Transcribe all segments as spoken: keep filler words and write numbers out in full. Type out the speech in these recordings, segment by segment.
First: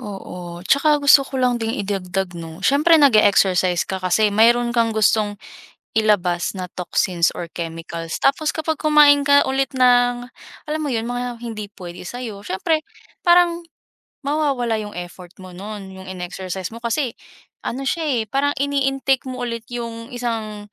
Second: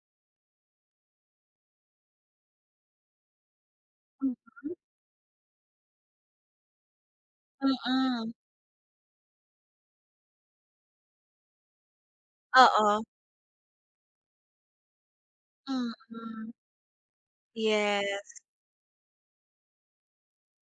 Oo, 'tsaka gusto ko lang ding idagdag 'no, siyempre nag-e-exercise ka kasi mayroon Mm. kang gustong ilabas na toxins or chemicals Mm. tapos kapag kumain ka ulit ng, alam mo yun mga hindi puwede sayo siyempre Oo. parang mawawala yung effort mo no'n yung Mhm. in-exercise mo kasi ano siya, eh, Yes. parang ini-intake mo ulit yung isang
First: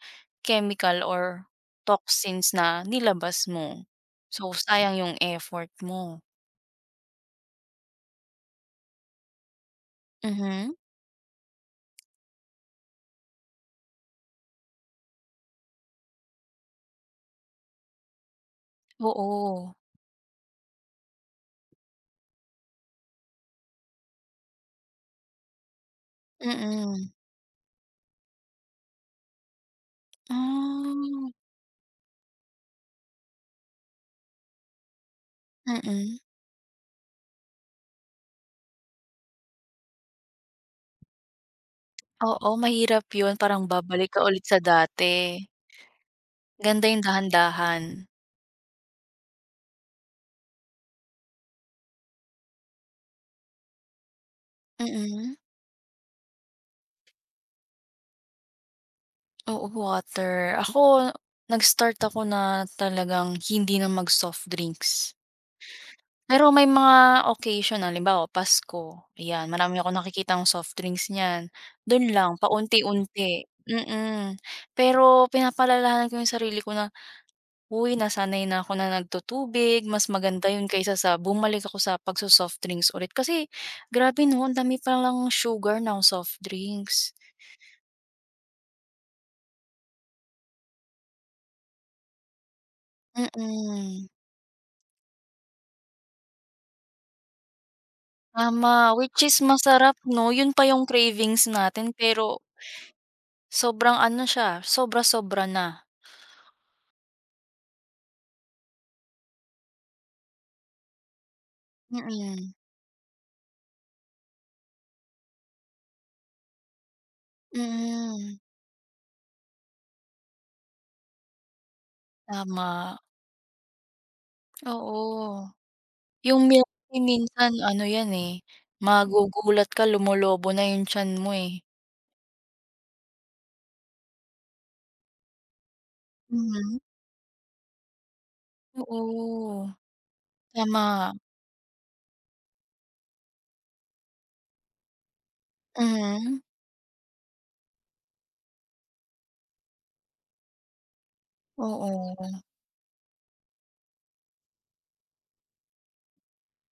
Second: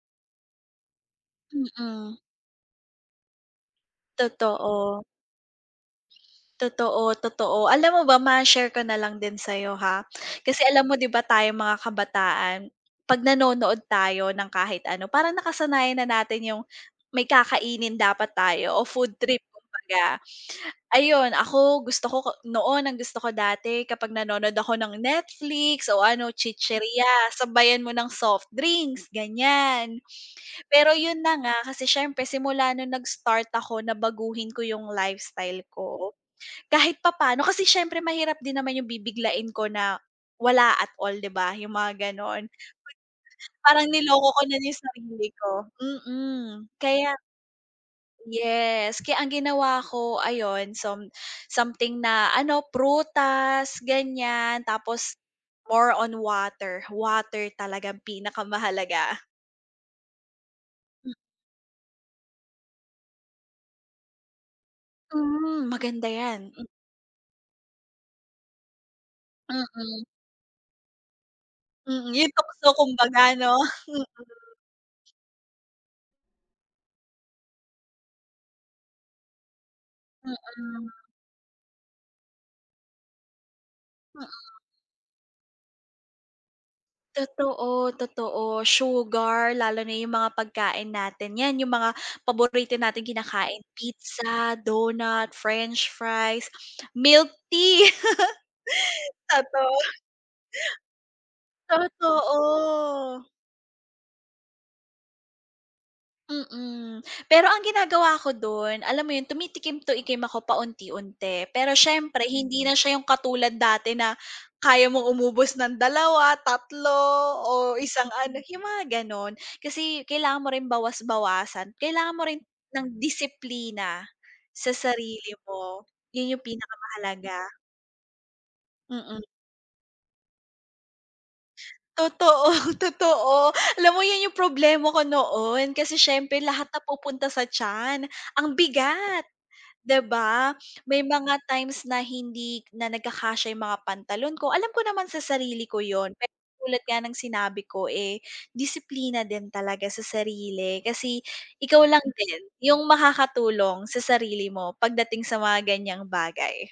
chemical or Mm. toxins na nilabas mo. So sayang Totoo. yung effort mo. Totoo, totoo. Alam mo ba, ma-share ko na lang din sa 'yo, ha, kasi Mhm. alam mo di ba tayong mga kabataan pag nanonood tayo ng kahit ano parang nakasanayan na natin yung may kakainin dapat tayo o food trip Oo. kumbaga. Ayun, ako gusto ko noon, ang gusto ko dati kapag nanonood ako ng Netflix o ano Mm. chichirya sabayan mo ng soft drinks ganyan. Pero yun Ah. na nga kasi siyempre simula nung nag-start ako na baguhin ko yung lifestyle ko, Mm. kahit papaano kasi syempre mahirap din naman yung bibiglain ko na wala at all di ba yung mga gano'n. Oo, mahirap yun parang [unintelligible] Parang babalik ka niloko ko ulit na sa yung sarili dati. ko, mm, Ganda yung kaya dahan-dahan. yes, kaya ang ginawa ko ayon some something na ano, prutas ganyan tapos Mm. more on water, water talagang pinakamahalaga. Oo, water. Hmm. Ako, nag-start ako na talagang hindi na mag softdrinks. Hmm, maganda Pero yan. may mga occasion halimbawa Pasko yan, marami akong Mm. nakikitang soft drinks niyan. Mm, Do'n yung lang tukso kumbaga paunti-unti, 'no? Mhm. mm, pero pinapaalalahanan ko yung sarili ko na, "hoy nasanay na ako na nagtu-tubig," mas maganda yun Mm. kaysa sa bumalik ako sa pagso-softdrinks ulit kasi grabe Mm. 'no, ang dami palang sugar ng softdrinks. Totoo, totoo sugar lalo na yung mga pagkain natin yan yung mga paborito nating kinakain Mm. pizza, donut, french fries, milk tea. Ma ma which is Totoo. masarap 'no, yun pa yung cravings natin Totoo. pero Sobrang ano siya, sobra-sobra na. Mm, pero ang ginagawa ko do'n, alam mo yun tumitikim tikim ako paunti-unti pero siyempre Mm. hindi na siya yung katulad dati na kaya mong umubos ng dalawa, tatlo o isang ano Mhm. yung mga gano'n. Kasi kailangan mo rin bawas-bawasan, kailangan mo rin ng Tama. disiplina sa sarili Oo, mo, yun yung yung milktea pinakamahalaga. minsan ano yan, eh, Mm. magugulat ka lumolobo na yung tiyan mo, eh. Totoo, totoo, alam mo yan yung problema ko noon kasi siyempre lahat Mhm. napupunta sa tiyan ang bigat, Oo, di ba? tama. May mga times na hindi na nagkakasya yung mga pantalon ko, alam ko naman sa sarili ko yun pero Mhm. tulad nga ng sinabi ko, eh, disiplina din talaga sa sarili kasi ikaw lang din Oo. yung makakatulong sa sarili mo pagdating sa mga ganyang bagay.